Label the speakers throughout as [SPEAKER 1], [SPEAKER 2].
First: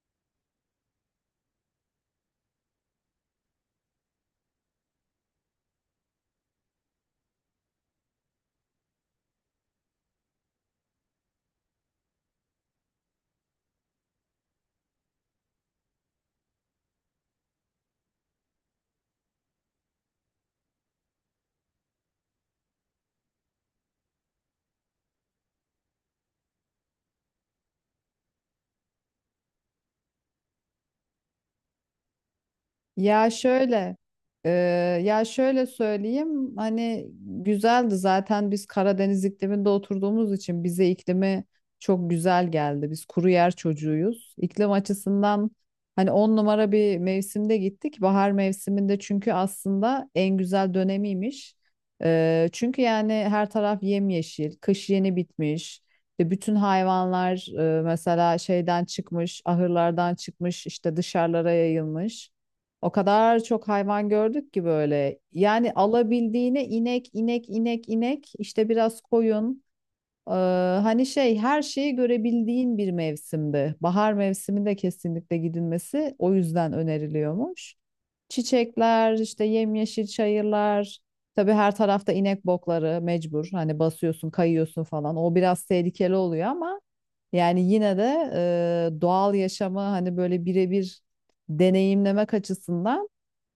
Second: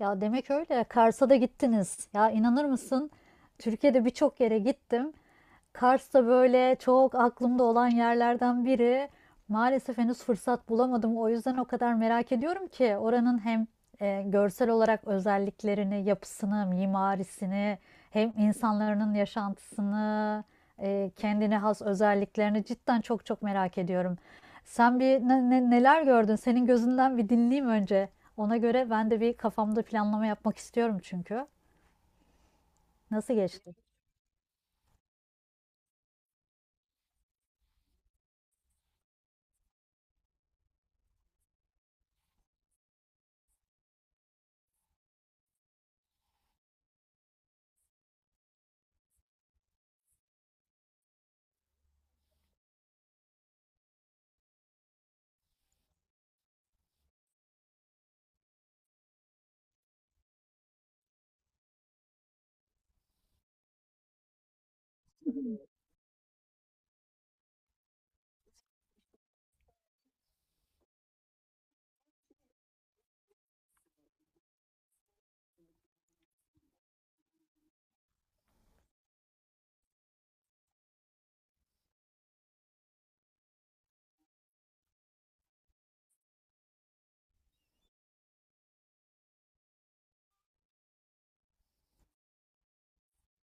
[SPEAKER 1] Ya demek öyle. Kars'a da gittiniz. Ya inanır mısın? Türkiye'de birçok yere gittim. Kars da böyle çok aklımda olan yerlerden biri. Maalesef henüz fırsat bulamadım. O yüzden o kadar merak ediyorum ki oranın hem görsel olarak özelliklerini, yapısını, mimarisini, hem insanların yaşantısını, kendine has özelliklerini cidden çok çok merak ediyorum. Sen bir neler gördün? Senin gözünden bir dinleyeyim önce. Ona göre ben de bir kafamda planlama yapmak istiyorum çünkü.
[SPEAKER 2] Ya
[SPEAKER 1] Nasıl geçti?
[SPEAKER 2] şöyle, e, ya şöyle söyleyeyim, güzeldi zaten biz Karadeniz ikliminde oturduğumuz için bize iklimi çok güzel geldi. Biz kuru yer çocuğuyuz. İklim açısından hani on numara bir mevsimde gittik. Bahar mevsiminde, çünkü aslında en güzel dönemiymiş. Çünkü yani her taraf yemyeşil, kış yeni bitmiş. İşte bütün hayvanlar mesela ahırlardan çıkmış, işte dışarılara yayılmış. O kadar çok hayvan gördük ki böyle. Yani alabildiğine inek, inek, inek, inek, işte biraz koyun. Ee, hani her şeyi görebildiğin bir mevsimdi. Bahar mevsiminde kesinlikle gidilmesi o yüzden öneriliyormuş. Çiçekler, işte yemyeşil çayırlar. Tabii her tarafta inek bokları mecbur. Hani basıyorsun, kayıyorsun falan. O biraz tehlikeli oluyor ama yani yine de doğal yaşamı hani böyle birebir deneyimlemek açısından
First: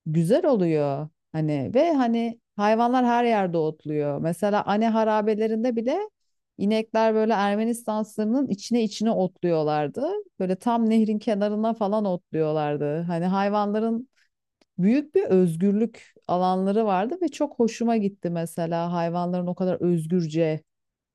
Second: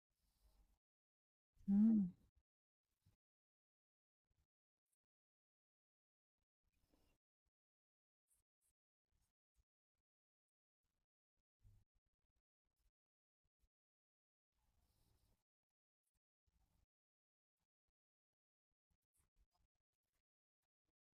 [SPEAKER 2] güzel oluyor. Hani ve
[SPEAKER 1] Hmm.
[SPEAKER 2] hani hayvanlar her yerde otluyor. Mesela Ane harabelerinde bile inekler böyle Ermenistan sınırının içine otluyorlardı. Böyle tam nehrin kenarına falan otluyorlardı. Hani hayvanların büyük bir özgürlük alanları vardı ve çok hoşuma gitti, mesela hayvanların o kadar özgürce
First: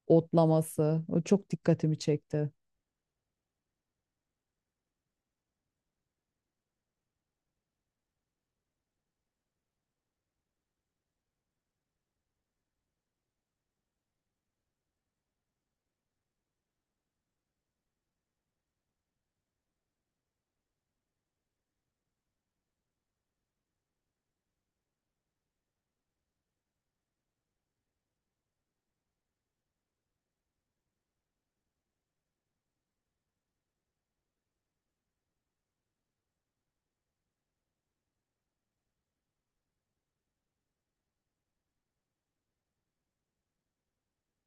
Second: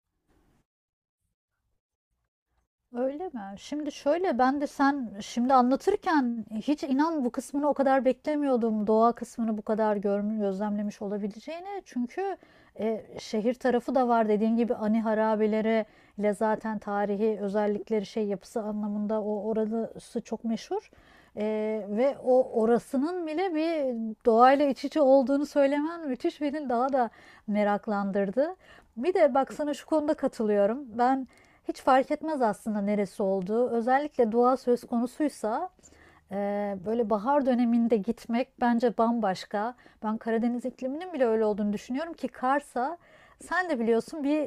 [SPEAKER 2] otlaması. O çok dikkatimi çekti.
[SPEAKER 1] Öyle mi? Şimdi şöyle ben de sen şimdi anlatırken hiç inan bu kısmını o kadar beklemiyordum. Doğa kısmını bu kadar görmüş, gözlemlemiş olabileceğini. Çünkü şehir tarafı da var dediğin gibi ani harabeleri ile zaten tarihi özellikleri şey yapısı anlamında o orası çok meşhur. E, ve o orasının bile bir doğayla iç içe olduğunu söylemen müthiş beni daha da meraklandırdı. Bir de bak sana şu konuda katılıyorum. Ben hiç fark etmez aslında neresi olduğu. Özellikle dua söz konusuysa böyle bahar döneminde gitmek bence bambaşka. Ben Karadeniz ikliminin bile öyle olduğunu düşünüyorum ki Kars'a sen de biliyorsun bir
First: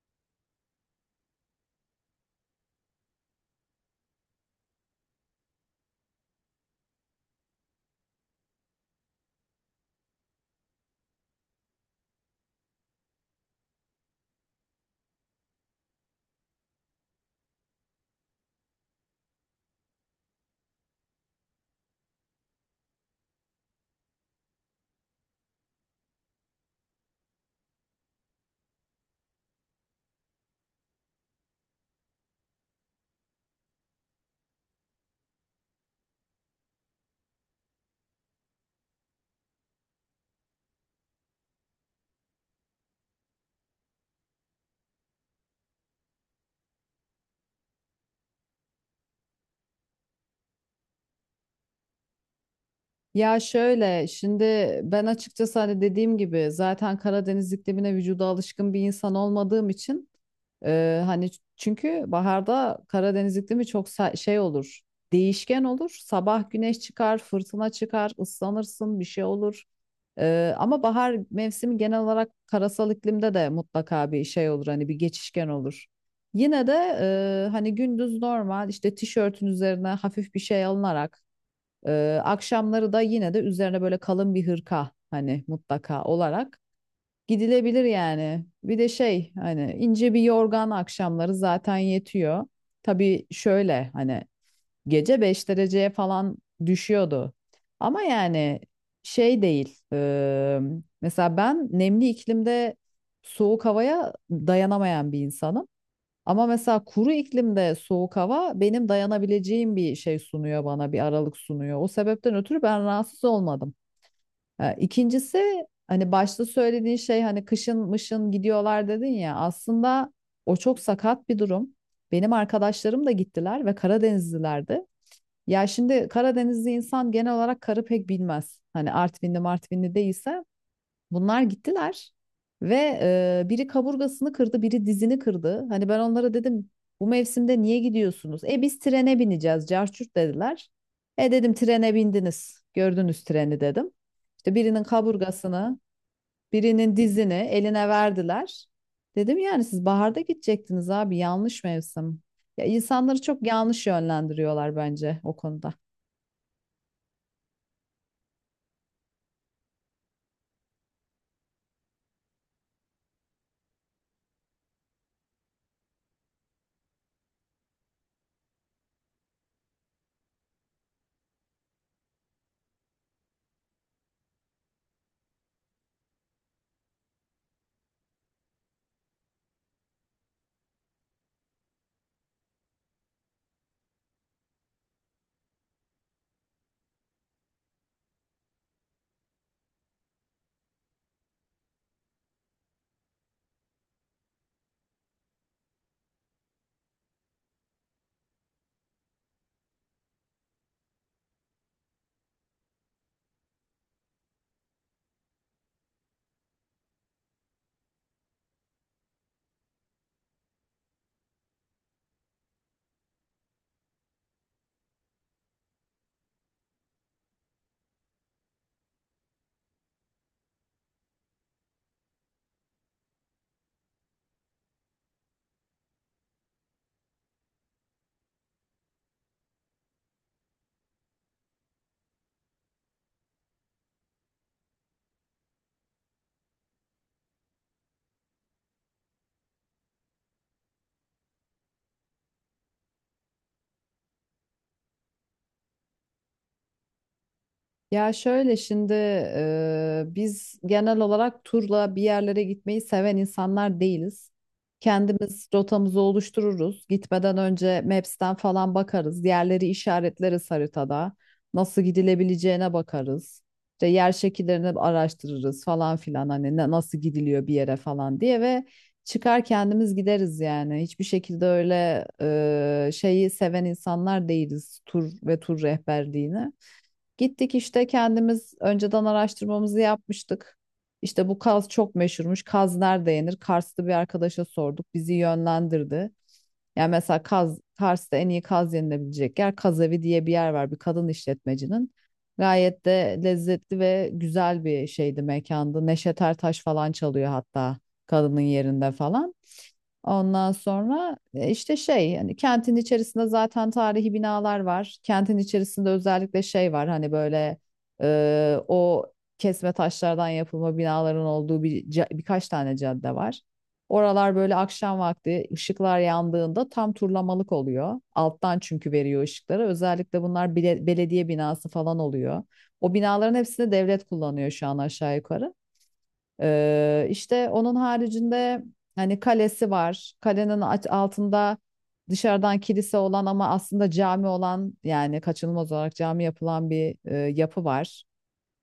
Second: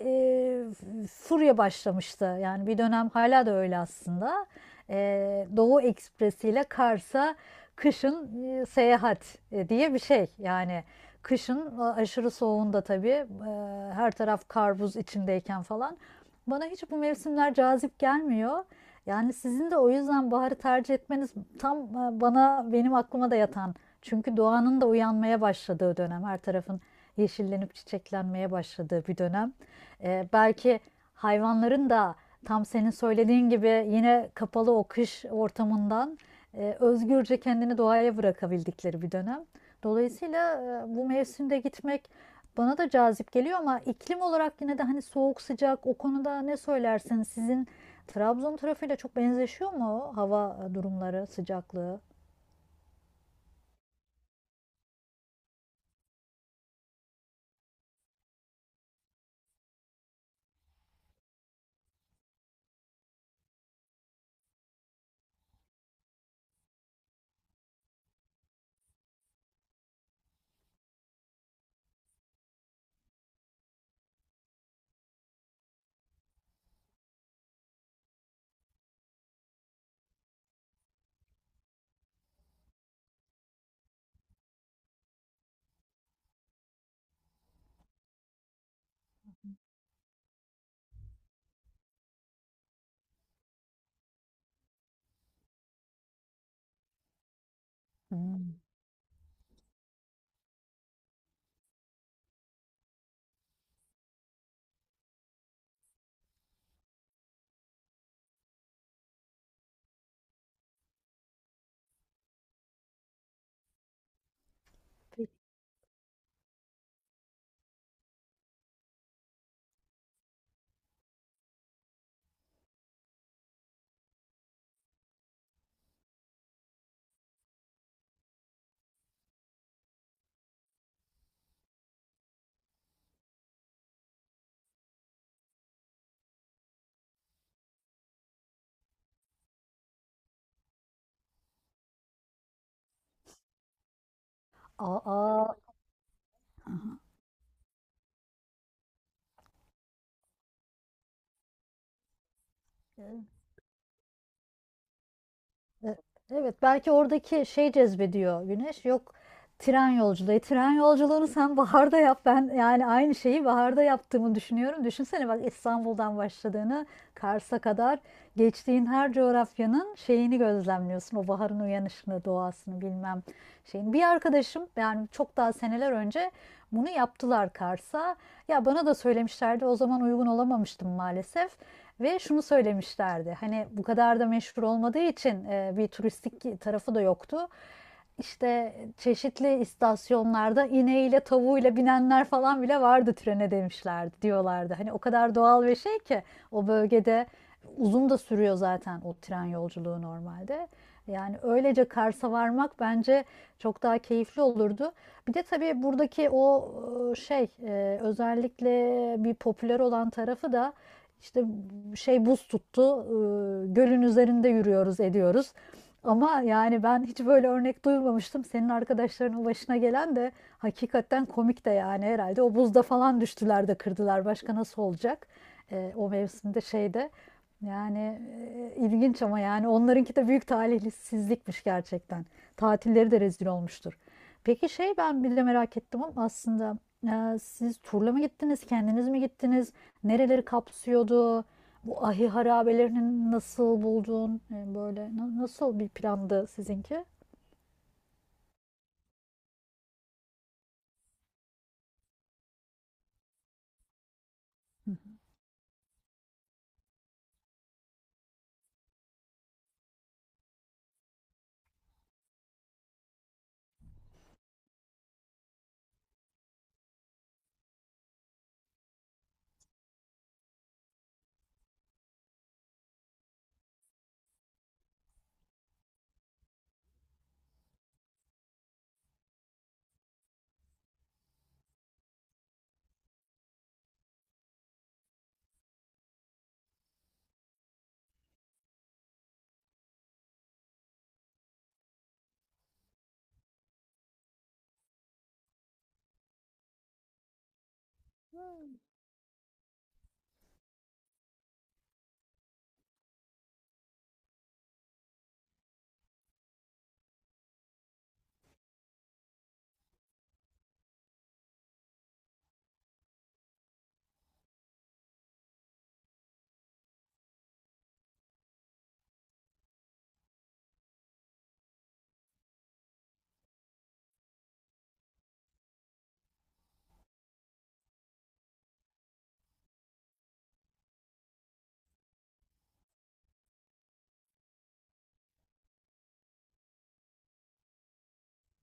[SPEAKER 1] furya başlamıştı. Yani bir dönem hala da öyle aslında. Doğu Ekspresi ile Kars'a kışın seyahat diye bir şey. Yani kışın aşırı soğuğunda tabii her taraf kar buz içindeyken falan. Bana hiç bu mevsimler cazip gelmiyor. Yani sizin de o yüzden baharı tercih etmeniz tam bana benim aklıma da yatan. Çünkü doğanın da uyanmaya başladığı dönem her tarafın yeşillenip çiçeklenmeye başladığı bir dönem. Belki hayvanların da tam senin söylediğin gibi yine kapalı o kış ortamından özgürce kendini doğaya bırakabildikleri bir dönem. Dolayısıyla bu mevsimde gitmek bana da cazip geliyor ama iklim olarak yine de hani soğuk sıcak o konuda ne söylersin? Sizin Trabzon tarafıyla çok benzeşiyor mu hava durumları, sıcaklığı?
[SPEAKER 2] Ya şöyle şimdi, ben açıkçası hani dediğim gibi zaten Karadeniz iklimine vücuda alışkın bir insan olmadığım için, çünkü baharda Karadeniz iklimi çok şey olur, değişken olur, sabah güneş çıkar, fırtına çıkar, ıslanırsın, bir şey olur. Ama bahar mevsimi genel olarak karasal iklimde de mutlaka bir şey olur, hani bir geçişken olur. Yine de hani gündüz normal işte tişörtün üzerine hafif bir şey alınarak, akşamları da yine de üzerine böyle kalın bir hırka hani mutlaka olarak gidilebilir yani. Bir de şey, hani ince bir yorgan akşamları zaten yetiyor. Tabii şöyle, hani gece 5 dereceye falan düşüyordu. Ama
[SPEAKER 1] Hmm.
[SPEAKER 2] yani şey değil. Mesela ben nemli iklimde soğuk havaya dayanamayan bir insanım. Ama mesela kuru iklimde soğuk hava benim dayanabileceğim bir şey sunuyor bana, bir aralık sunuyor. O sebepten ötürü ben rahatsız olmadım. Ha, İkincisi hani başta söylediğin şey, hani kışın mışın gidiyorlar dedin ya, aslında o çok sakat bir durum. Benim arkadaşlarım da gittiler ve Karadenizlilerdi. Ya şimdi Karadenizli insan genel olarak karı pek bilmez. Hani Artvinli Martvinli değilse. Bunlar gittiler ve biri kaburgasını kırdı, biri dizini kırdı. Hani ben onlara dedim bu mevsimde niye gidiyorsunuz? E biz trene bineceğiz, carçurt dediler. E dedim, trene bindiniz, gördünüz treni dedim. İşte birinin
[SPEAKER 1] Aa.
[SPEAKER 2] kaburgasını, birinin dizini eline verdiler. Dedim yani siz baharda gidecektiniz abi, yanlış mevsim. Ya insanları çok yanlış yönlendiriyorlar bence o konuda.
[SPEAKER 1] E- Evet, belki oradaki şey cezbediyor Güneş. Yok, tren yolculuğu. E, tren yolculuğunu sen baharda yap. Ben yani aynı şeyi baharda yaptığımı düşünüyorum. Düşünsene bak, İstanbul'dan başladığını Kars'a kadar geçtiğin her coğrafyanın şeyini gözlemliyorsun. O baharın uyanışını, doğasını bilmem şeyini. Bir arkadaşım yani çok daha seneler önce bunu yaptılar Kars'a. Ya bana da söylemişlerdi. O zaman uygun olamamıştım maalesef. Ve şunu söylemişlerdi. Hani bu kadar da meşhur olmadığı için bir turistik tarafı da yoktu. İşte çeşitli istasyonlarda ineğiyle tavuğuyla binenler falan bile vardı trene demişlerdi diyorlardı. Hani o kadar doğal bir şey ki o bölgede uzun da sürüyor zaten o tren yolculuğu normalde. Yani öylece Kars'a varmak bence çok daha keyifli olurdu. Bir de tabii buradaki o şey özellikle bir popüler olan tarafı da işte şey buz tuttu. Gölün üzerinde yürüyoruz, ediyoruz. Ama yani ben hiç böyle örnek duymamıştım. Senin arkadaşlarının başına gelen de hakikaten komik de yani herhalde. O buzda falan düştüler de kırdılar. Başka nasıl olacak? O mevsimde şeyde. Yani ilginç ama yani onlarınki de büyük talihsizlikmiş gerçekten. Tatilleri de rezil olmuştur. Peki şey ben bir de merak ettim ama aslında siz turla mı gittiniz, kendiniz mi gittiniz? Nereleri kapsıyordu? Bu ahi harabelerini nasıl buldun? Böyle nasıl bir plandı sizinki?
[SPEAKER 2] Biz genel olarak turla bir yerlere gitmeyi seven insanlar değiliz. Kendimiz rotamızı oluştururuz. Gitmeden önce Maps'ten falan bakarız. Yerleri işaretleriz haritada. Nasıl gidilebileceğine bakarız. İşte yer şekillerini araştırırız falan filan. Nasıl gidiliyor bir yere falan diye, ve çıkar kendimiz gideriz yani. Hiçbir şekilde öyle şeyi seven insanlar değiliz, tur ve tur rehberliğini. Gittik işte, kendimiz önceden araştırmamızı yapmıştık. İşte bu Kaz çok meşhurmuş. Kaz nerede yenir? Kars'ta bir arkadaşa sorduk. Bizi yönlendirdi. Yani mesela Kaz, Kars'ta en iyi kaz yenilebilecek yer Kaz diye bir yer var, bir kadın işletmecinin. Gayet de lezzetli ve güzel bir şeydi, mekandı. Neşet Ertaş falan çalıyor hatta kadının yerinde falan. Ondan sonra, hani kentin içerisinde zaten tarihi binalar var. Kentin içerisinde özellikle şey var, hani böyle o kesme taşlardan yapılma binaların olduğu birkaç tane cadde var. Oralar böyle akşam vakti ışıklar yandığında tam turlamalık oluyor. Alttan çünkü veriyor ışıkları. Özellikle belediye binası falan oluyor. O binaların hepsini devlet kullanıyor şu an aşağı yukarı. İşte onun haricinde hani kalesi var. Kalenin altında dışarıdan kilise olan ama aslında cami olan, yani kaçınılmaz olarak cami yapılan bir yapı var.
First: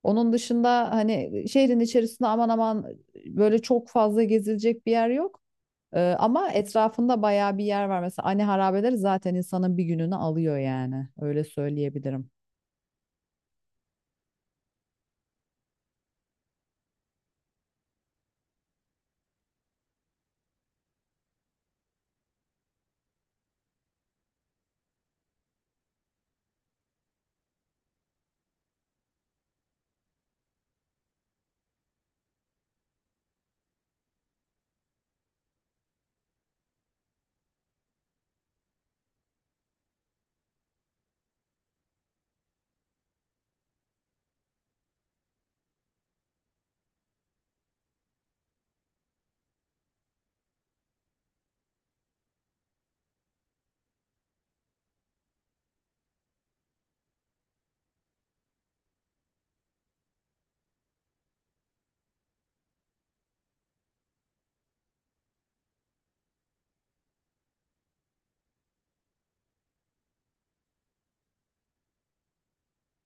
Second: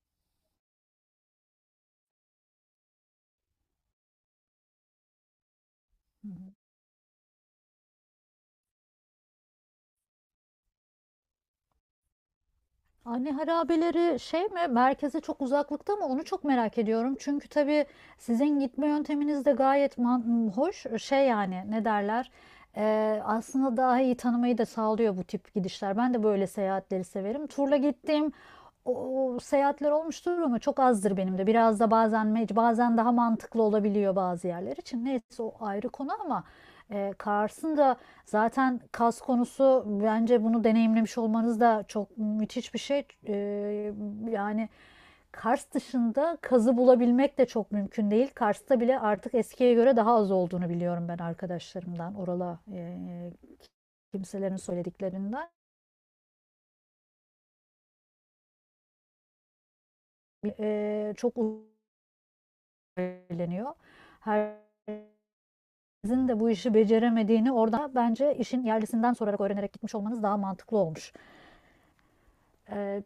[SPEAKER 2] Onun dışında hani şehrin içerisinde aman aman böyle çok fazla gezilecek bir yer yok. Ama etrafında bayağı bir yer var. Mesela Ani Harabeleri zaten insanın bir gününü alıyor yani. Öyle söyleyebilirim.
[SPEAKER 1] Anne harabeleri şey mi? Merkeze çok uzaklıkta mı? Onu çok merak ediyorum. Çünkü tabii sizin gitme yönteminiz de gayet hoş. E, şey yani ne derler? E, aslında daha iyi tanımayı da sağlıyor bu tip gidişler. Ben de böyle seyahatleri severim. Turla gittiğim o, seyahatler olmuştur ama çok azdır benim de. Biraz da bazen bazen daha mantıklı olabiliyor bazı yerler için. Neyse o ayrı konu ama Kars'ın da zaten Kaz konusu bence bunu deneyimlemiş olmanız da çok müthiş bir şey. E, yani Kars dışında Kaz'ı bulabilmek de çok mümkün değil. Kars'ta bile artık eskiye göre daha az olduğunu biliyorum ben arkadaşlarımdan, orala kimselerin söylediklerinden. E, çok eğleniyor. Her sizin de bu işi beceremediğini orada bence işin yerlisinden sorarak öğrenerek gitmiş olmanız daha mantıklı olmuş. Ee,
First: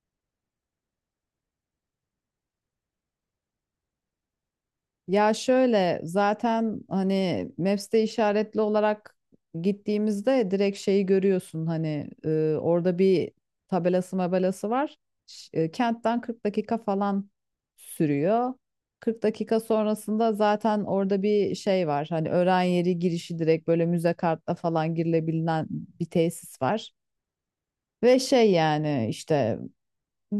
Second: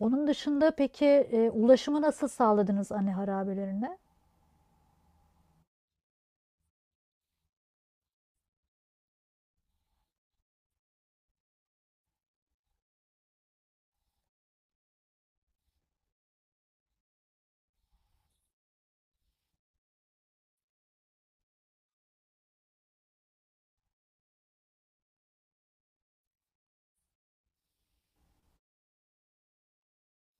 [SPEAKER 1] onun dışında peki ulaşımı nasıl sağladınız anne harabelerine?
[SPEAKER 2] Ya şöyle, zaten hani Maps'te işaretli olarak gittiğimizde direkt şeyi görüyorsun, hani orada bir tabelası mabelası var. Kentten 40 dakika falan sürüyor. 40 dakika sonrasında zaten orada bir şey var. Hani öğren yeri girişi direkt böyle müze kartla falan girilebilen bir tesis var. Ve şey, yani işte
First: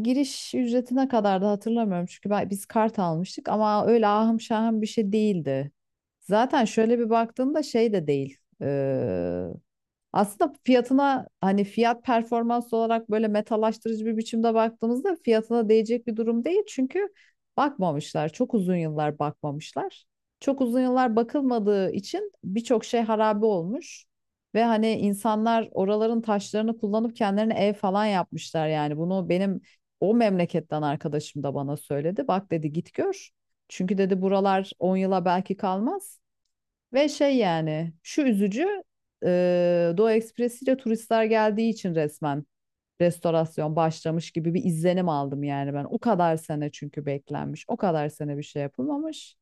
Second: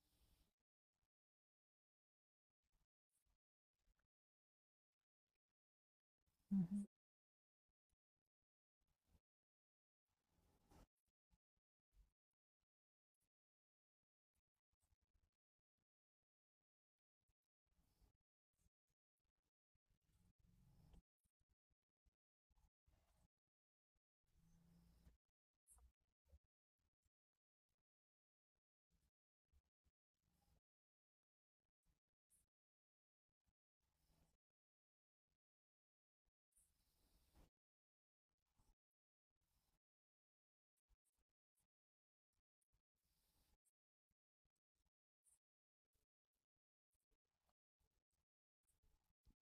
[SPEAKER 2] giriş ücretine kadar da hatırlamıyorum, biz kart almıştık ama öyle ahım şahım bir şey değildi.
[SPEAKER 1] Hı
[SPEAKER 2] Zaten
[SPEAKER 1] hı.
[SPEAKER 2] şöyle bir baktığımda şey de değil. Aslında fiyatına, hani fiyat performans olarak böyle metalaştırıcı bir biçimde baktığımızda fiyatına değecek bir durum değil. Çünkü bakmamışlar. Çok uzun yıllar bakmamışlar. Çok uzun yıllar bakılmadığı için birçok şey harabe olmuş. Ve hani insanlar oraların taşlarını kullanıp kendilerine ev falan yapmışlar yani. Bunu benim o memleketten arkadaşım da bana söyledi. Bak dedi, git gör. Çünkü dedi buralar 10 yıla belki kalmaz. Ve şey, yani şu üzücü: Doğu Ekspresi ile turistler geldiği için resmen restorasyon başlamış gibi bir izlenim aldım yani ben. O kadar sene çünkü beklenmiş. O kadar sene bir şey yapılmamış.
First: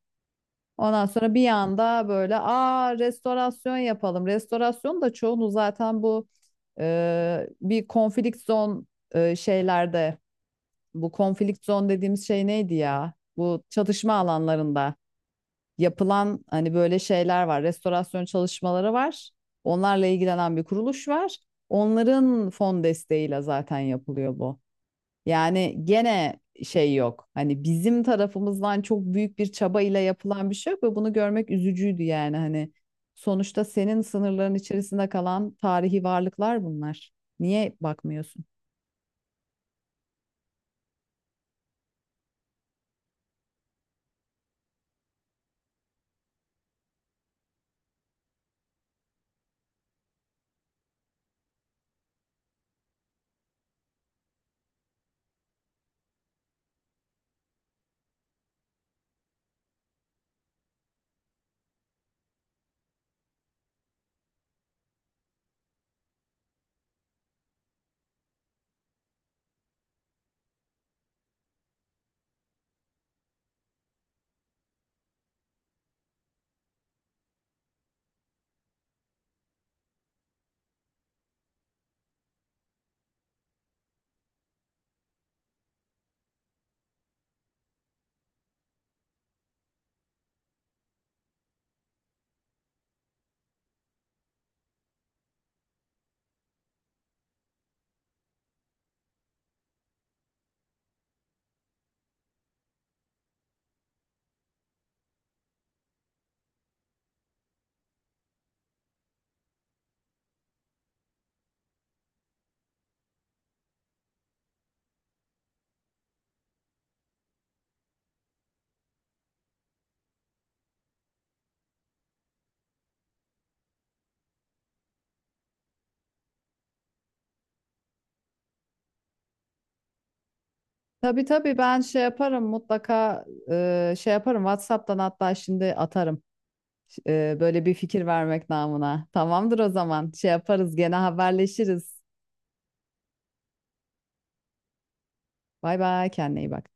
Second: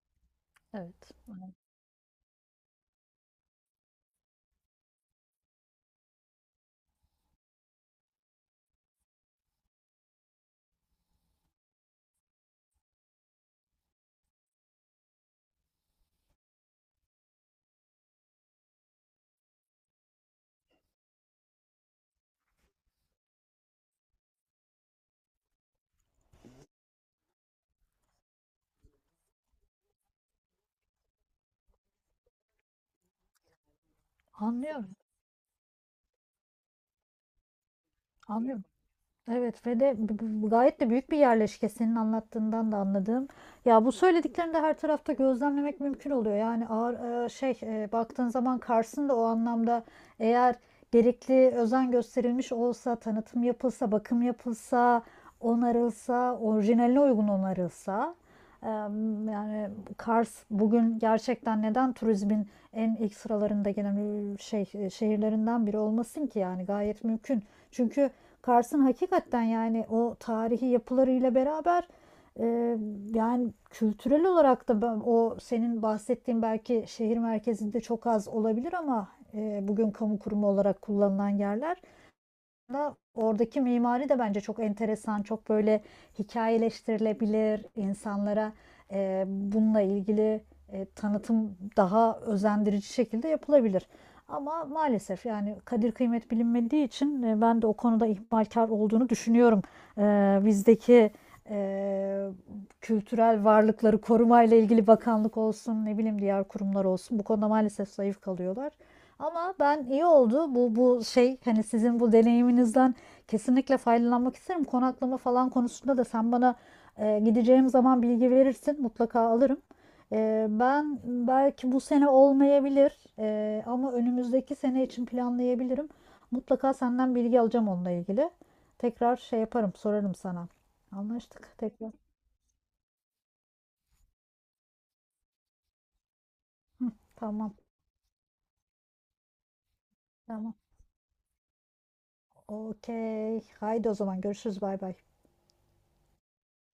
[SPEAKER 2] Ondan
[SPEAKER 1] Evet.
[SPEAKER 2] sonra bir anda böyle, aa, restorasyon yapalım. Restorasyon da çoğunu zaten bu e, bir konflikt zon e, şeylerde bu konflikt zone dediğimiz şey neydi ya? Bu çatışma alanlarında yapılan hani böyle şeyler var. Restorasyon çalışmaları var. Onlarla ilgilenen bir kuruluş var. Onların fon desteğiyle zaten yapılıyor bu. Yani gene şey yok. Hani bizim tarafımızdan çok büyük bir çaba ile yapılan bir şey yok, ve bunu görmek üzücüydü yani, hani sonuçta senin sınırların
[SPEAKER 1] Anlıyorum.
[SPEAKER 2] içerisinde kalan tarihi varlıklar bunlar. Niye bakmıyorsun?
[SPEAKER 1] Anlıyorum. Evet ve de gayet de büyük bir yerleşke senin anlattığından da anladığım. Ya bu söylediklerini de her tarafta gözlemlemek mümkün oluyor. Yani ağır şey baktığın zaman Kars'ın da o anlamda eğer gerekli özen gösterilmiş olsa, tanıtım yapılsa, bakım yapılsa, onarılsa, orijinaline uygun onarılsa e, yani Kars bugün gerçekten neden turizmin en ilk sıralarında gelen şey şehirlerinden biri olmasın ki yani gayet mümkün. Çünkü Kars'ın hakikaten yani o tarihi yapılarıyla beraber e, yani kültürel olarak da o senin bahsettiğin belki şehir merkezinde çok az olabilir ama bugün kamu kurumu olarak kullanılan yerler oradaki mimari de bence çok enteresan, çok böyle hikayeleştirilebilir insanlara bununla ilgili tanıtım daha özendirici şekilde yapılabilir. Ama maalesef yani kadir kıymet bilinmediği için ben de o konuda ihmalkar olduğunu düşünüyorum. Bizdeki e, kültürel varlıkları korumayla ilgili bakanlık olsun, ne bileyim diğer kurumlar olsun bu konuda maalesef zayıf kalıyorlar. Ama ben iyi oldu bu şey hani sizin bu deneyiminizden kesinlikle faydalanmak isterim. Konaklama falan konusunda da sen bana gideceğim zaman bilgi verirsin mutlaka alırım. E, ben belki bu sene olmayabilir ama önümüzdeki sene için planlayabilirim. Mutlaka senden bilgi alacağım onunla ilgili. Tekrar şey yaparım sorarım sana.
[SPEAKER 2] Tabii tabii,
[SPEAKER 1] Anlaştık
[SPEAKER 2] ben
[SPEAKER 1] tekrar.
[SPEAKER 2] şey yaparım mutlaka, e, şey yaparım WhatsApp'tan hatta şimdi atarım.
[SPEAKER 1] Tamam,
[SPEAKER 2] Böyle bir fikir vermek namına. Tamamdır o zaman. Şey
[SPEAKER 1] tamam.
[SPEAKER 2] yaparız, gene haberleşiriz.
[SPEAKER 1] Okey. Haydi o zaman görüşürüz, bay bay.
[SPEAKER 2] Bay bay, kendine iyi bak.